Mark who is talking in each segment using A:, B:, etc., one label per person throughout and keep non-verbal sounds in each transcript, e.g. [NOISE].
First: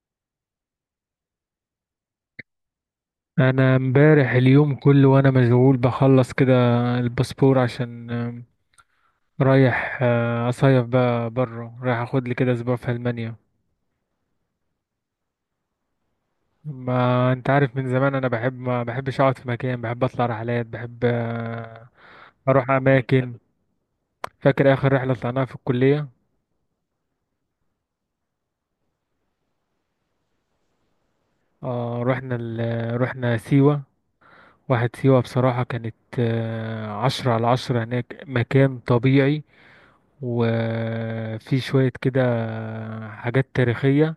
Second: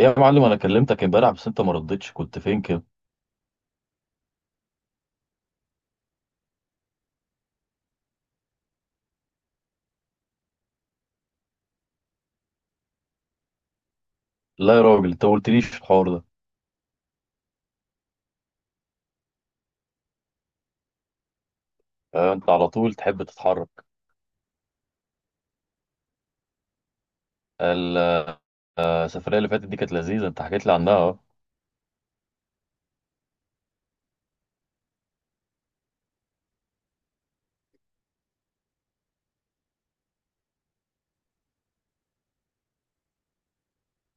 A: يا معلم، انا كلمتك امبارح بس انت ما ردتش. كنت فين كده؟
B: انا امبارح اليوم كله وانا مشغول بخلص كده الباسبور عشان رايح اصيف بقى بره، رايح اخد لي كده اسبوع في المانيا.
A: لا يا راجل، انت ما قلتليش الحوار ده.
B: ما انت عارف من زمان انا بحب، ما بحبش اقعد في مكان، بحب اطلع رحلات، بحب
A: انت على
B: اروح
A: طول تحب
B: اماكن.
A: تتحرك.
B: فاكر اخر رحله طلعناها في الكليه؟
A: ال- السفريه اللي فاتت دي كانت لذيذه، انت حكيت لي عنها، اه.
B: رحنا سيوه. واحد سيوه بصراحه كانت عشرة على عشرة، هناك مكان طبيعي وفي شويه كده حاجات تاريخيه.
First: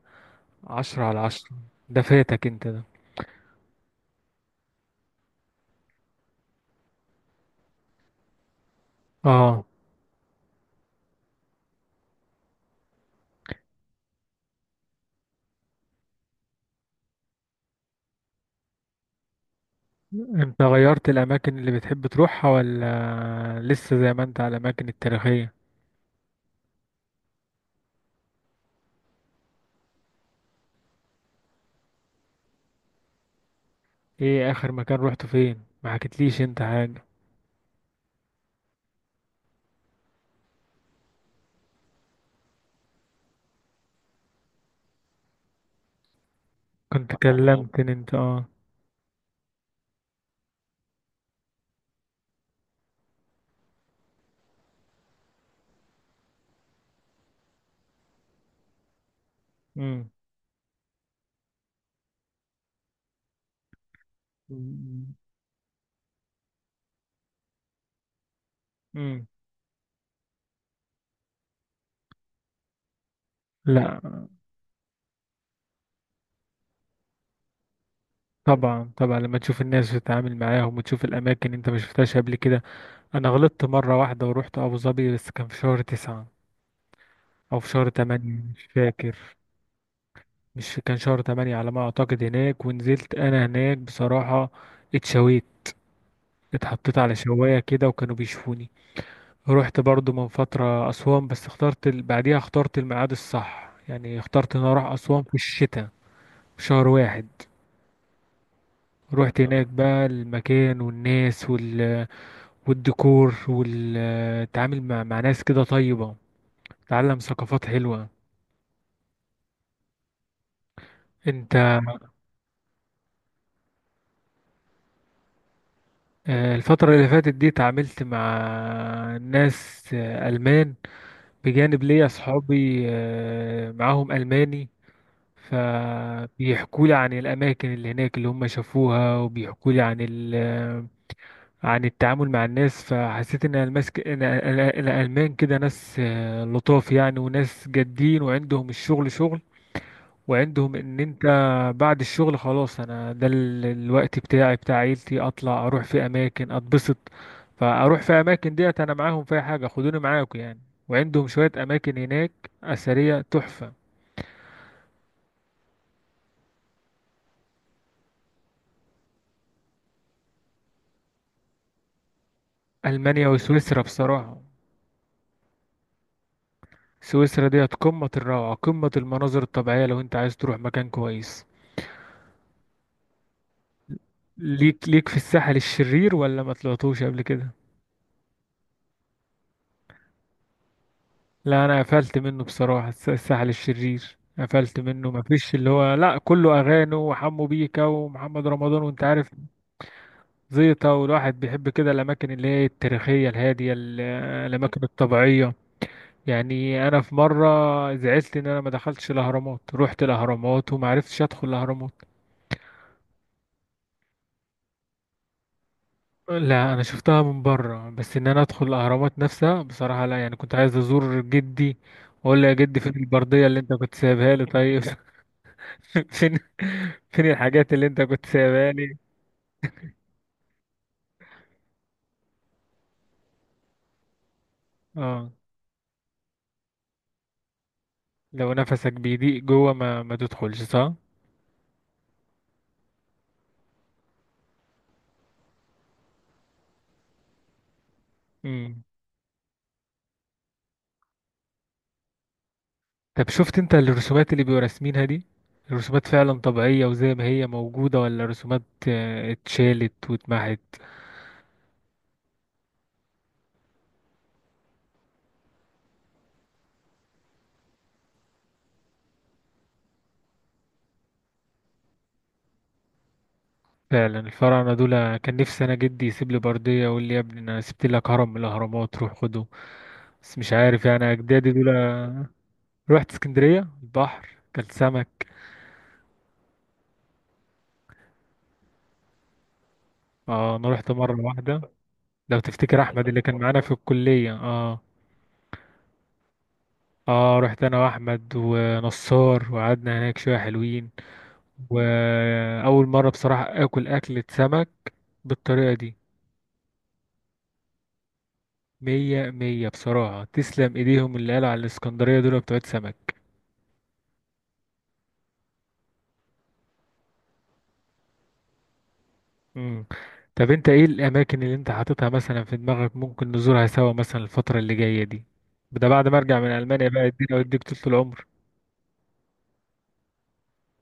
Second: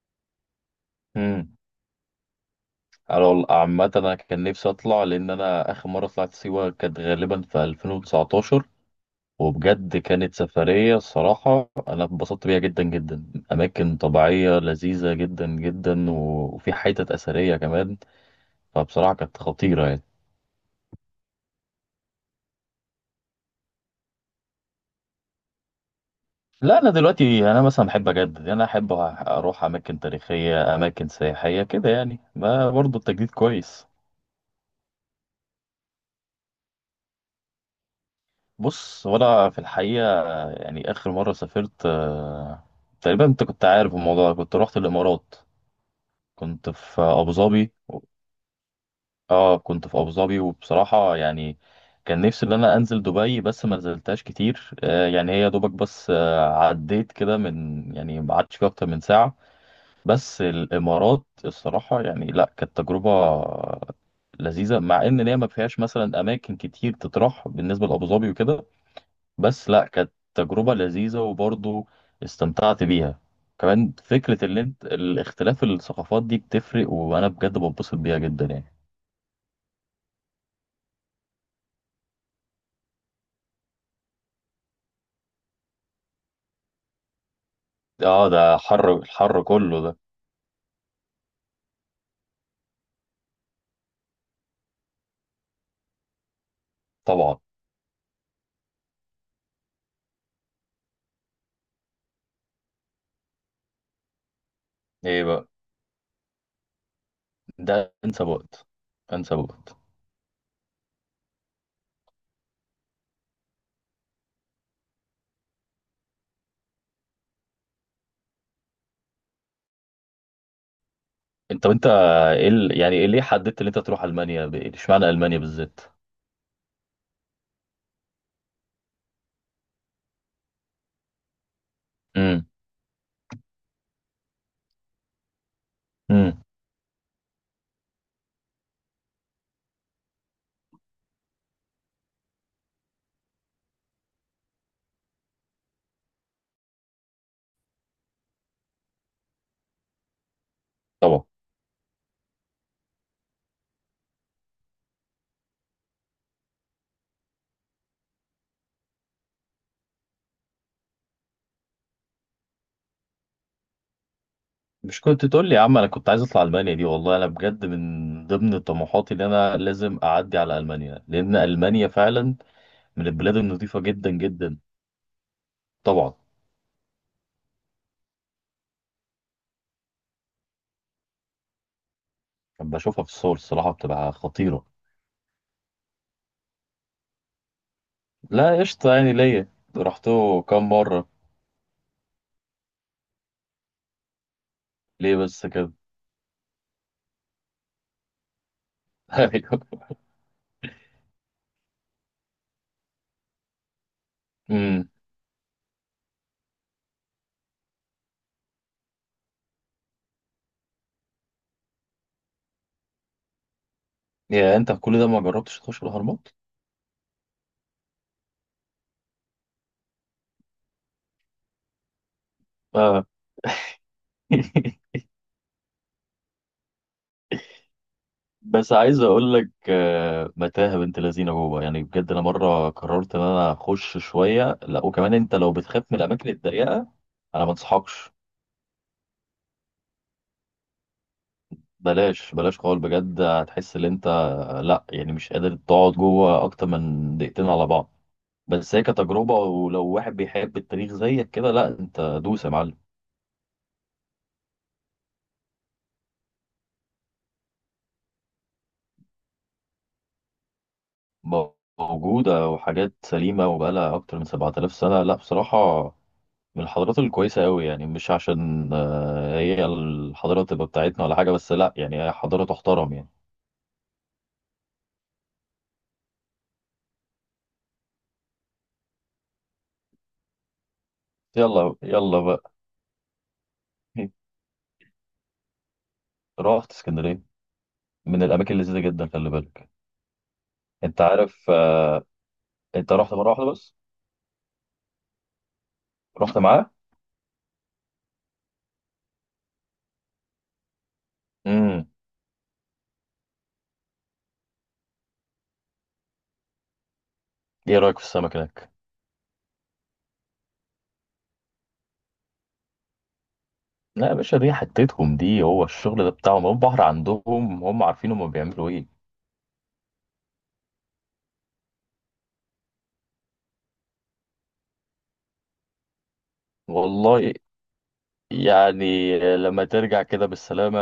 B: عشرة على عشرة.
A: امم.
B: ده فاتك انت ده.
A: على عامه انا كان نفسي اطلع، لان انا اخر مره طلعت سيوه كانت غالبا في 2019.
B: اه.
A: وبجد كانت سفريه، الصراحه انا اتبسطت بيها جدا جدا. اماكن طبيعيه لذيذه جدا جدا، وفي حتت اثريه كمان. فبصراحه كانت خطيره يعني.
B: انت غيرت الاماكن اللي بتحب تروحها ولا لسه زي ما انت على الاماكن التاريخية؟
A: لا انا دلوقتي انا مثلا بحب اجدد، يعني انا احب اروح اماكن تاريخيه، اماكن سياحيه كده، يعني ما برضه التجديد كويس.
B: ايه اخر مكان روحته؟ فين؟ ما حكيتليش انت حاجة.
A: بص، وانا في الحقيقه يعني اخر مره سافرت، تقريبا انت كنت عارف الموضوع ده. كنت رحت الامارات. كنت في
B: كنت أخر
A: ابو ظبي.
B: كلمتني انت، اه.
A: اه كنت في ابو ظبي، وبصراحه يعني كان نفسي ان انا انزل دبي، بس ما نزلتهاش كتير. يعني هي دوبك بس، عديت كده من، يعني ما قعدتش فيها اكتر من ساعه.
B: امم.
A: بس الامارات الصراحه يعني، لا كانت تجربه لذيذه، مع ان هي ما فيهاش مثلا اماكن كتير تطرح بالنسبه لابو ظبي وكده.
B: امم.
A: بس لا كانت تجربه لذيذه، وبرضه استمتعت بيها. كمان
B: لا.
A: فكره اللي انت الاختلاف الثقافات دي بتفرق، وانا بجد بنبسط بيها جدا يعني.
B: طبعا طبعا، لما تشوف الناس وتتعامل معاهم وتشوف الاماكن انت ما شفتهاش قبل كده. انا غلطت مرة واحدة ورحت ابو ظبي، بس كان في شهر تسعة او في شهر
A: اه
B: تمانية
A: ده
B: مش
A: حر،
B: فاكر.
A: الحر كله ده.
B: مش كان شهر تمانية على ما أعتقد هناك، ونزلت أنا هناك بصراحة اتشويت، اتحطيت على
A: طبعا.
B: شواية كده وكانوا بيشوفوني. رحت برضو من فترة أسوان، بس اخترت بعديها اخترت الميعاد الصح، يعني اخترت إن أنا أروح أسوان
A: ايه
B: في
A: بقى.
B: الشتاء، في شهر واحد.
A: ده انسب وقت. انسب
B: رحت هناك
A: وقت.
B: بقى المكان والناس والديكور والتعامل مع ناس كده طيبة، تعلم ثقافات حلوة. انت،
A: انت، وانت ايه يعني إيه ليه حددت ان انت تروح المانيا، اشمعنى المانيا بالذات؟
B: الفترة اللي فاتت دي تعاملت مع ناس ألمان، بجانب ليا أصحابي معاهم ألماني،
A: امم.
B: فبيحكوا لي عن الأماكن اللي هناك اللي هم شافوها، وبيحكوا لي عن ال آه، عن التعامل مع الناس. فحسيت إن المسك... إن ال- ال- الألمان كده ناس لطاف يعني، وناس جادين وعندهم الشغل شغل، وعندهم ان انت
A: طبعا.
B: بعد الشغل خلاص، انا ده الوقت بتاعي بتاع عيلتي، اطلع اروح في اماكن اتبسط، فاروح في اماكن ديت انا معاهم في أي حاجه، خدوني معاكم يعني. وعندهم شويه اماكن هناك اثريه تحفه.
A: مش كنت تقول لي يا عم؟ انا كنت عايز اطلع المانيا دي، والله انا بجد من ضمن طموحاتي ان انا لازم اعدي على المانيا، لان المانيا فعلا من
B: المانيا
A: البلاد النظيفه
B: وسويسرا
A: جدا
B: بصراحه،
A: جدا. طبعا.
B: سويسرا ديت قمه الروعه، قمه المناظر الطبيعيه، لو انت عايز تروح مكان كويس.
A: لما بشوفها في الصور الصراحه بتبقى خطيره.
B: ليك في الساحل الشرير؟ ولا ما طلعتوش قبل كده؟
A: لا قشطه يعني ليا. رحته كام مره؟
B: لا انا قفلت منه بصراحه، الساحل الشرير قفلت منه،
A: ليه بس
B: مفيش اللي
A: كده؟
B: هو لا، كله اغاني وحمو بيكا ومحمد رمضان وانت
A: [LAUGHS]
B: عارف،
A: ايوه.
B: زيطه. والواحد بيحب كده الاماكن اللي هي التاريخيه الهاديه، الاماكن
A: امم.
B: الطبيعيه. يعني انا في مره زعلت ان انا ما دخلتش الاهرامات، رحت الاهرامات وما عرفتش ادخل الاهرامات.
A: يا انت كل ده ما جربتش تخش الاهرامات؟
B: لا انا شفتها من بره، بس ان انا ادخل الاهرامات نفسها بصراحه لا، يعني كنت عايز ازور جدي واقول له يا جدي فين
A: اه.
B: البرديه اللي انت كنت سايبها لي، طيب.
A: [LAUGHS]
B: [LAUGHS] [LAUGHS] فين؟ فين الحاجات اللي انت كنت سايبها
A: بس
B: لي؟
A: عايز اقول لك، متاهه بنت لذينه جوه، يعني بجد انا مره قررت ان انا اخش شويه، لا وكمان
B: اه.
A: انت لو بتخاف من الاماكن الضيقه انا ما انصحكش.
B: لو نفسك بيضيق جوه ما تدخلش، صح.
A: بلاش بلاش خالص، بجد هتحس ان انت، لا يعني مش قادر تقعد جوه اكتر من دقيقتين على بعض. بس
B: امم.
A: هي كتجربه، ولو واحد بيحب التاريخ زيك كده، لا انت دوس يا معلم.
B: طب شفت انت الرسومات اللي بيبقوا راسمينها دي؟ الرسومات فعلا طبيعية وزي ما هي موجودة، ولا رسومات اتشالت واتمحت؟
A: موجوده وحاجات سليمه، وبقالها اكتر من 7000 سنه. لا بصراحه من الحضارات الكويسة أوي، يعني مش عشان هي الحضارة تبقى بتاعتنا ولا حاجة، بس لأ يعني هي حضارة تحترم يعني.
B: فعلا الفراعنة دول كان نفسي انا جدي يسيب لي بردية ويقول لي يا ابني انا سبت لك هرم من الاهرامات روح خده. بس مش عارف يعني اجدادي دول.
A: يلا يلا بقى.
B: رحت اسكندرية، البحر
A: [LAUGHS]
B: كان سمك.
A: رحت اسكندرية؟ من الأماكن اللذيذة جدا، خلي بالك.
B: اه، انا رحت
A: أنت
B: مرة
A: عارف،
B: واحدة. لو تفتكر
A: أنت
B: احمد
A: رحت
B: اللي
A: مرة
B: كان
A: واحدة
B: معانا في
A: بس؟
B: الكلية؟ اه.
A: رحت معاه.
B: اه، رحت انا واحمد ونصار وقعدنا هناك شويه حلوين.
A: امم.
B: واول مره بصراحه اكل اكله سمك بالطريقه دي.
A: إيه رأيك في السمك هناك؟
B: مية مية بصراحه، تسلم ايديهم اللي قالوا على الاسكندريه دول بتوع سمك.
A: لا يا باشا، دي حتتهم دي، هو الشغل ده بتاعهم، هو البحر عندهم. هم عارفين هم بيعملوا إيه.
B: مم. طب انت ايه الاماكن اللي انت حاططها مثلا في دماغك ممكن نزورها سوا مثلا الفتره اللي جايه دي، ده بعد ما ارجع من المانيا بقى،
A: والله
B: ادينا واديك طول العمر.
A: يعني لما ترجع كده بالسلامة،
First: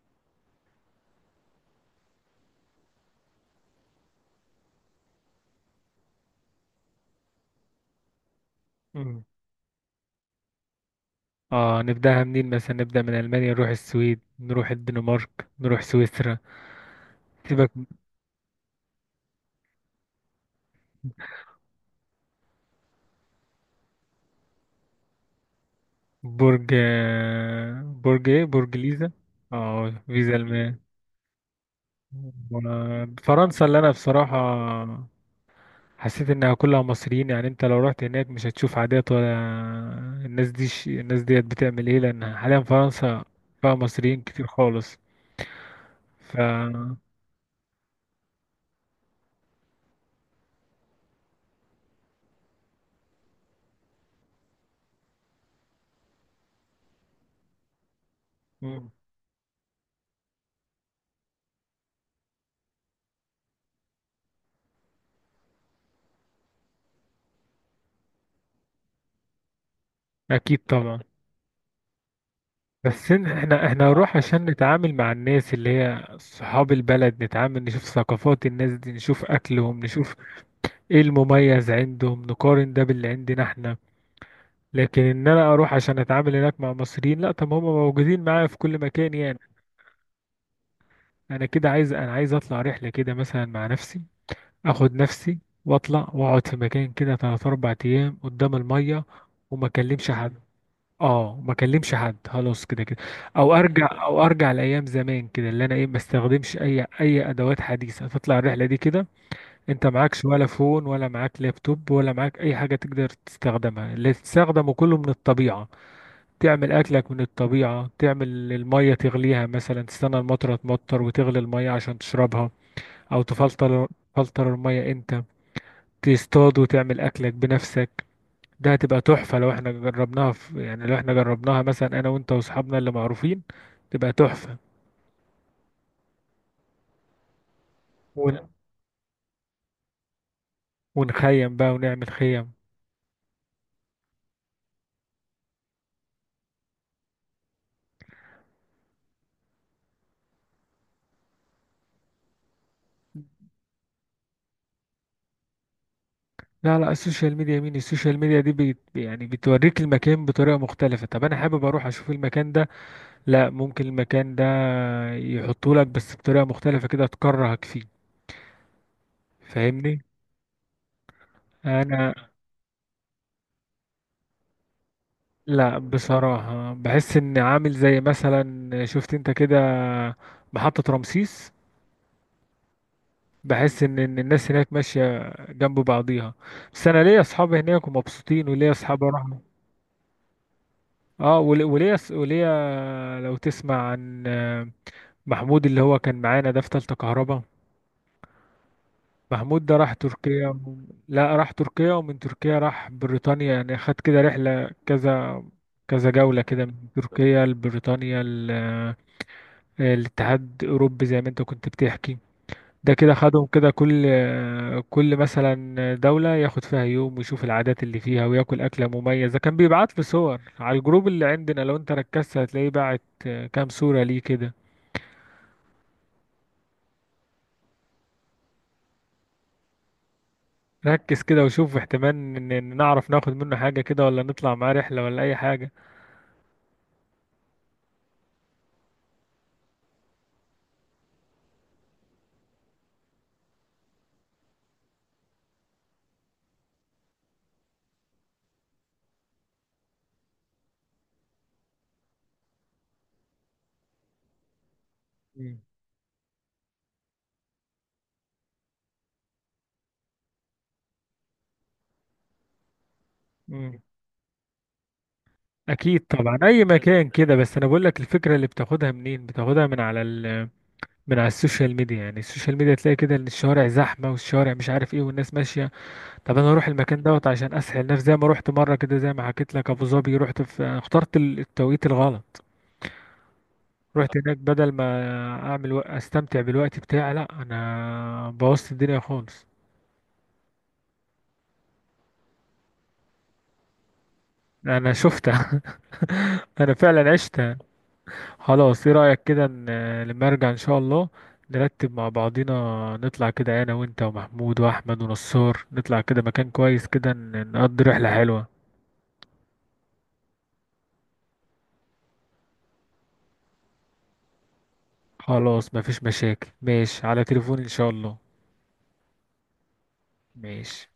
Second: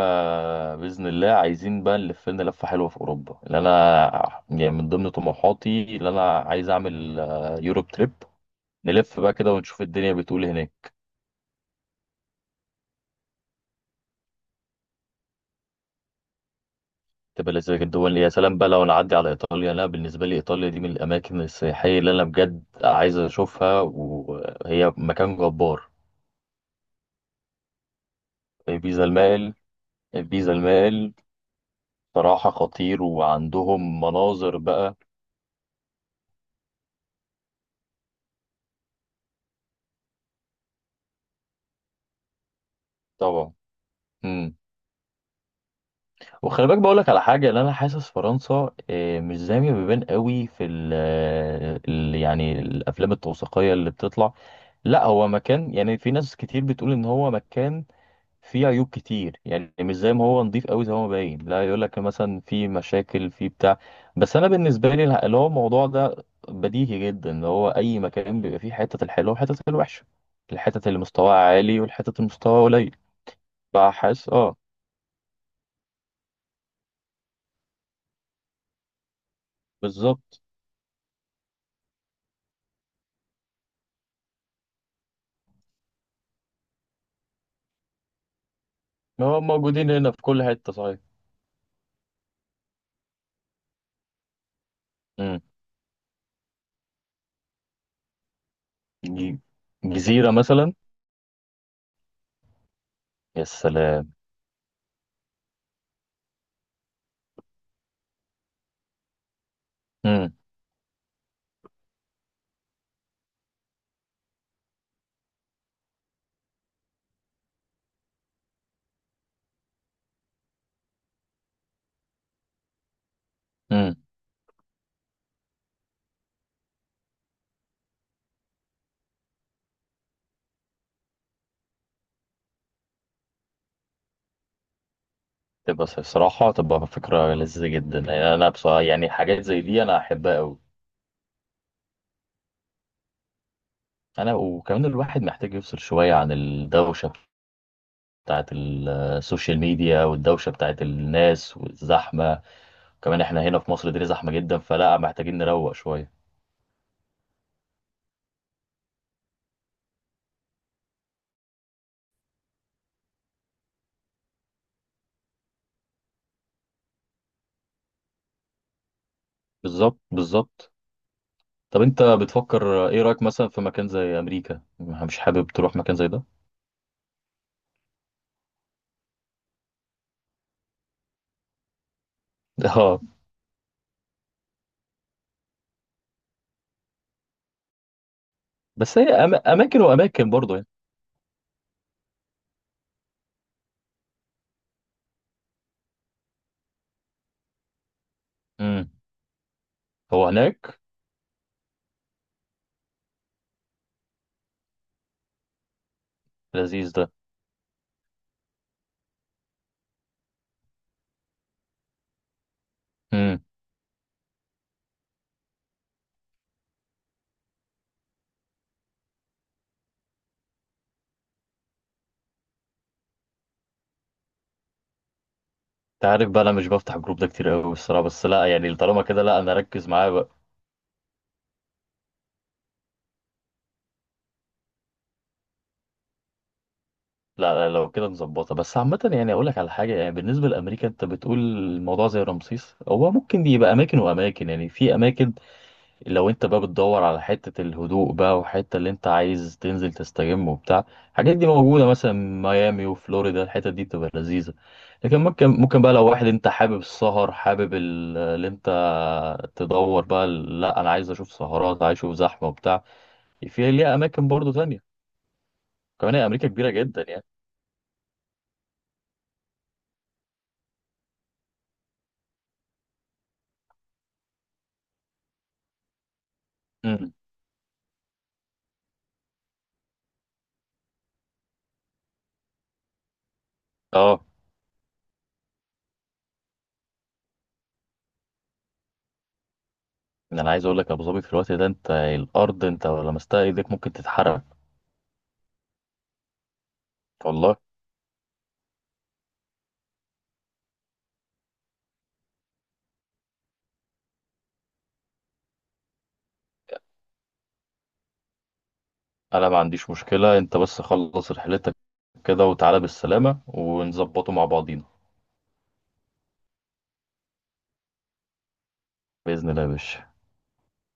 A: بإذن الله، عايزين بقى نلف لنا لفة حلوة في أوروبا. اللي أنا يعني من ضمن طموحاتي اللي أنا عايز أعمل، يوروب تريب، نلف
B: مم.
A: بقى كده ونشوف الدنيا بتقول إيه هناك.
B: اه، نبداها منين؟ مثلا نبدا من المانيا، نروح السويد، نروح الدنمارك، نروح سويسرا.
A: تبقى
B: سيبك.
A: لذيذة جدا الدول. يا سلام بقى لو نعدي على إيطاليا، لا بالنسبة لي إيطاليا دي من الأماكن السياحية اللي أنا بجد عايز أشوفها، وهي مكان جبار.
B: برج، برج ايه؟ برج
A: بيزا
B: ليزا.
A: المائل.
B: اه، فيزا
A: البيزا
B: المان.
A: المائل، صراحة خطير،
B: فرنسا، اللي انا
A: وعندهم
B: بصراحة
A: مناظر بقى.
B: حسيت انها كلها مصريين، يعني انت لو رحت هناك مش هتشوف عادات ولا. الناس ديت بتعمل ايه، لان حاليا فرنسا
A: طبعا.
B: فيها مصريين كتير
A: مم.
B: خالص.
A: وخلي بالك بقول
B: ف
A: لك على حاجه، اللي انا حاسس فرنسا، مش زي ما بيبان قوي في يعني الافلام التوثيقيه اللي بتطلع. لا هو مكان يعني في ناس كتير بتقول ان هو مكان فيه عيوب
B: مم.
A: كتير، يعني مش زي ما هو نظيف قوي زي ما هو باين، لا يقول لك مثلا في مشاكل في بتاع. بس انا بالنسبه لي اللي هو الموضوع ده بديهي جدا، اللي هو اي مكان بيبقى فيه حته الحلوه وحته الوحشه،
B: اكيد
A: الحتت اللي
B: طبعا.
A: مستواها عالي والحتت اللي مستواها قليل.
B: بس احنا نروح
A: فحاسس،
B: عشان
A: اه.
B: نتعامل مع الناس اللي هي صحاب البلد، نتعامل، نشوف ثقافات الناس دي، نشوف اكلهم، نشوف
A: بالظبط.
B: ايه المميز عندهم، نقارن ده باللي عندنا احنا. لكن ان انا اروح عشان اتعامل هناك مع مصريين، لا، طب هم موجودين معايا في كل مكان يعني.
A: هو موجودين هنا في كل حتة، صحيح.
B: انا عايز اطلع رحلة كده مثلا مع نفسي، اخد نفسي
A: امم.
B: واطلع واقعد في مكان كده 3 4 ايام قدام المية،
A: ج-
B: وما اكلمش
A: جزيرة
B: حد.
A: مثلا.
B: اه، ما اكلمش حد خلاص كده كده.
A: يا سلام.
B: او ارجع لايام زمان كده، اللي انا ايه ما استخدمش اي ادوات حديثة، تطلع الرحلة دي كده انت معكش
A: امم.
B: ولا فون ولا معاك لابتوب ولا معاك اي حاجة تقدر تستخدمها، اللي تستخدمه كله من الطبيعة، تعمل اكلك من الطبيعة، تعمل المية تغليها مثلا، تستنى المطرة تمطر وتغلي المية عشان تشربها، او تفلتر
A: امم.
B: تفلتر المية انت، تصطاد وتعمل اكلك بنفسك. ده هتبقى تحفة لو احنا جربناها، في يعني لو احنا جربناها مثلا انا وانت واصحابنا اللي معروفين، تبقى تحفة.
A: تبقى صراحة تبقى فكرة لذيذة جدا، يعني
B: ون...
A: أنا بصراحة يعني حاجات زي دي أنا أحبها أوي.
B: ونخيم بقى ونعمل خيم.
A: أنا وكمان الواحد محتاج يفصل شوية عن الدوشة بتاعت السوشيال ميديا، والدوشة بتاعت الناس والزحمة. كمان إحنا هنا في مصر الدنيا زحمة جدا، فلا محتاجين نروق شوية.
B: لا لا، السوشيال ميديا مين؟ السوشيال ميديا دي يعني بتوريك المكان بطريقة مختلفة، طب انا حابب اروح اشوف المكان ده، لا، ممكن المكان ده يحطه لك بس بطريقة مختلفة كده تكرهك فيه.
A: بالظبط
B: فاهمني؟
A: بالظبط. طب أنت
B: انا
A: بتفكر إيه رأيك مثلا في مكان زي أمريكا؟ مش حابب تروح
B: لا،
A: مكان زي ده؟
B: بصراحة بحس ان عامل زي مثلا شفت انت كده محطة رمسيس.
A: [LAUGHS]
B: بحس إن الناس هناك ماشية جنب بعضيها. بس انا ليا اصحاب هناك ومبسوطين، وليا
A: بس
B: اصحاب
A: هي
B: اروح.
A: اماكن واماكن برضه يعني.
B: اه وليا لو تسمع عن محمود اللي هو كان معانا ده في تالتة كهرباء.
A: امم.
B: محمود ده راح
A: هو
B: تركيا
A: هناك.
B: لا، راح تركيا ومن تركيا راح بريطانيا، يعني خد كده رحلة كذا كذا جولة كده، من
A: لذيذ ده.
B: تركيا لبريطانيا الاتحاد الأوروبي زي ما انت كنت بتحكي. ده كده
A: امم.
B: خدهم كده كل مثلا دولة ياخد فيها يوم، ويشوف العادات اللي فيها وياكل أكلة مميزة. كان بيبعت لي صور على الجروب اللي عندنا، لو انت ركزت هتلاقيه بعت كام صورة ليه كده.
A: انت عارف بقى انا مش بفتح الجروب ده كتير قوي الصراحه، بس لا يعني طالما كده، لا انا اركز معاه بقى.
B: ركز كده، وشوف احتمال إن نعرف ناخد منه حاجة كده، ولا نطلع معاه رحلة، ولا أي حاجة.
A: لا لا، لو كده مظبطه. بس عامه يعني اقول لك على حاجه، يعني بالنسبه لامريكا، انت بتقول الموضوع زي رمسيس، هو ممكن دي يبقى اماكن واماكن يعني. في اماكن لو انت بقى بتدور على حتة الهدوء بقى، وحتة اللي انت عايز تنزل تستجم وبتاع، الحاجات دي موجودة، مثلا ميامي وفلوريدا، الحتة دي بتبقى لذيذة. لكن ممكن
B: مم.
A: ممكن بقى لو واحد انت حابب السهر، حابب اللي انت، تدور بقى، لا انا عايز اشوف سهرات، عايز اشوف زحمة وبتاع، في
B: مم.
A: ليها اماكن برضو تانية.
B: أكيد
A: كمان هي
B: طبعا
A: امريكا
B: أي
A: كبيرة جدا
B: مكان
A: يعني.
B: كده، بس أنا بقول لك الفكرة اللي بتاخدها منين؟ بتاخدها من على من على السوشيال ميديا، يعني السوشيال ميديا تلاقي كده إن الشوارع زحمة، والشوارع مش عارف إيه والناس ماشية. طب انا اروح المكان
A: امم.
B: دوت عشان اسهل نفسي؟ زي ما رحت مره كده زي ما حكيت لك، ابو ظبي رحت في، أنا اخترت التوقيت الغلط، رحت
A: اه.
B: هناك بدل ما اعمل استمتع بالوقت بتاعي، لا انا بوظت الدنيا خالص.
A: يعني انا عايز اقول لك، ابو ظبي في الوقت ده انت الارض انت لو لمستها ايدك ممكن تتحرق.
B: انا شفتها. [LAUGHS] انا فعلا
A: والله
B: عشتها. خلاص ايه رايك كده لما ارجع ان شاء الله نرتب مع بعضينا، نطلع كده انا وانت ومحمود واحمد ونصار، نطلع كده مكان كويس كده نقضي رحله حلوه.
A: انا ما عنديش مشكلة. انت بس خلص رحلتك كده وتعالى بالسلامة، ونظبطه مع بعضينا.
B: خلاص مفيش مشاكل، ماشي على تليفوني ان شاء الله.
A: بإذن الله يا باشا.
B: ماشي.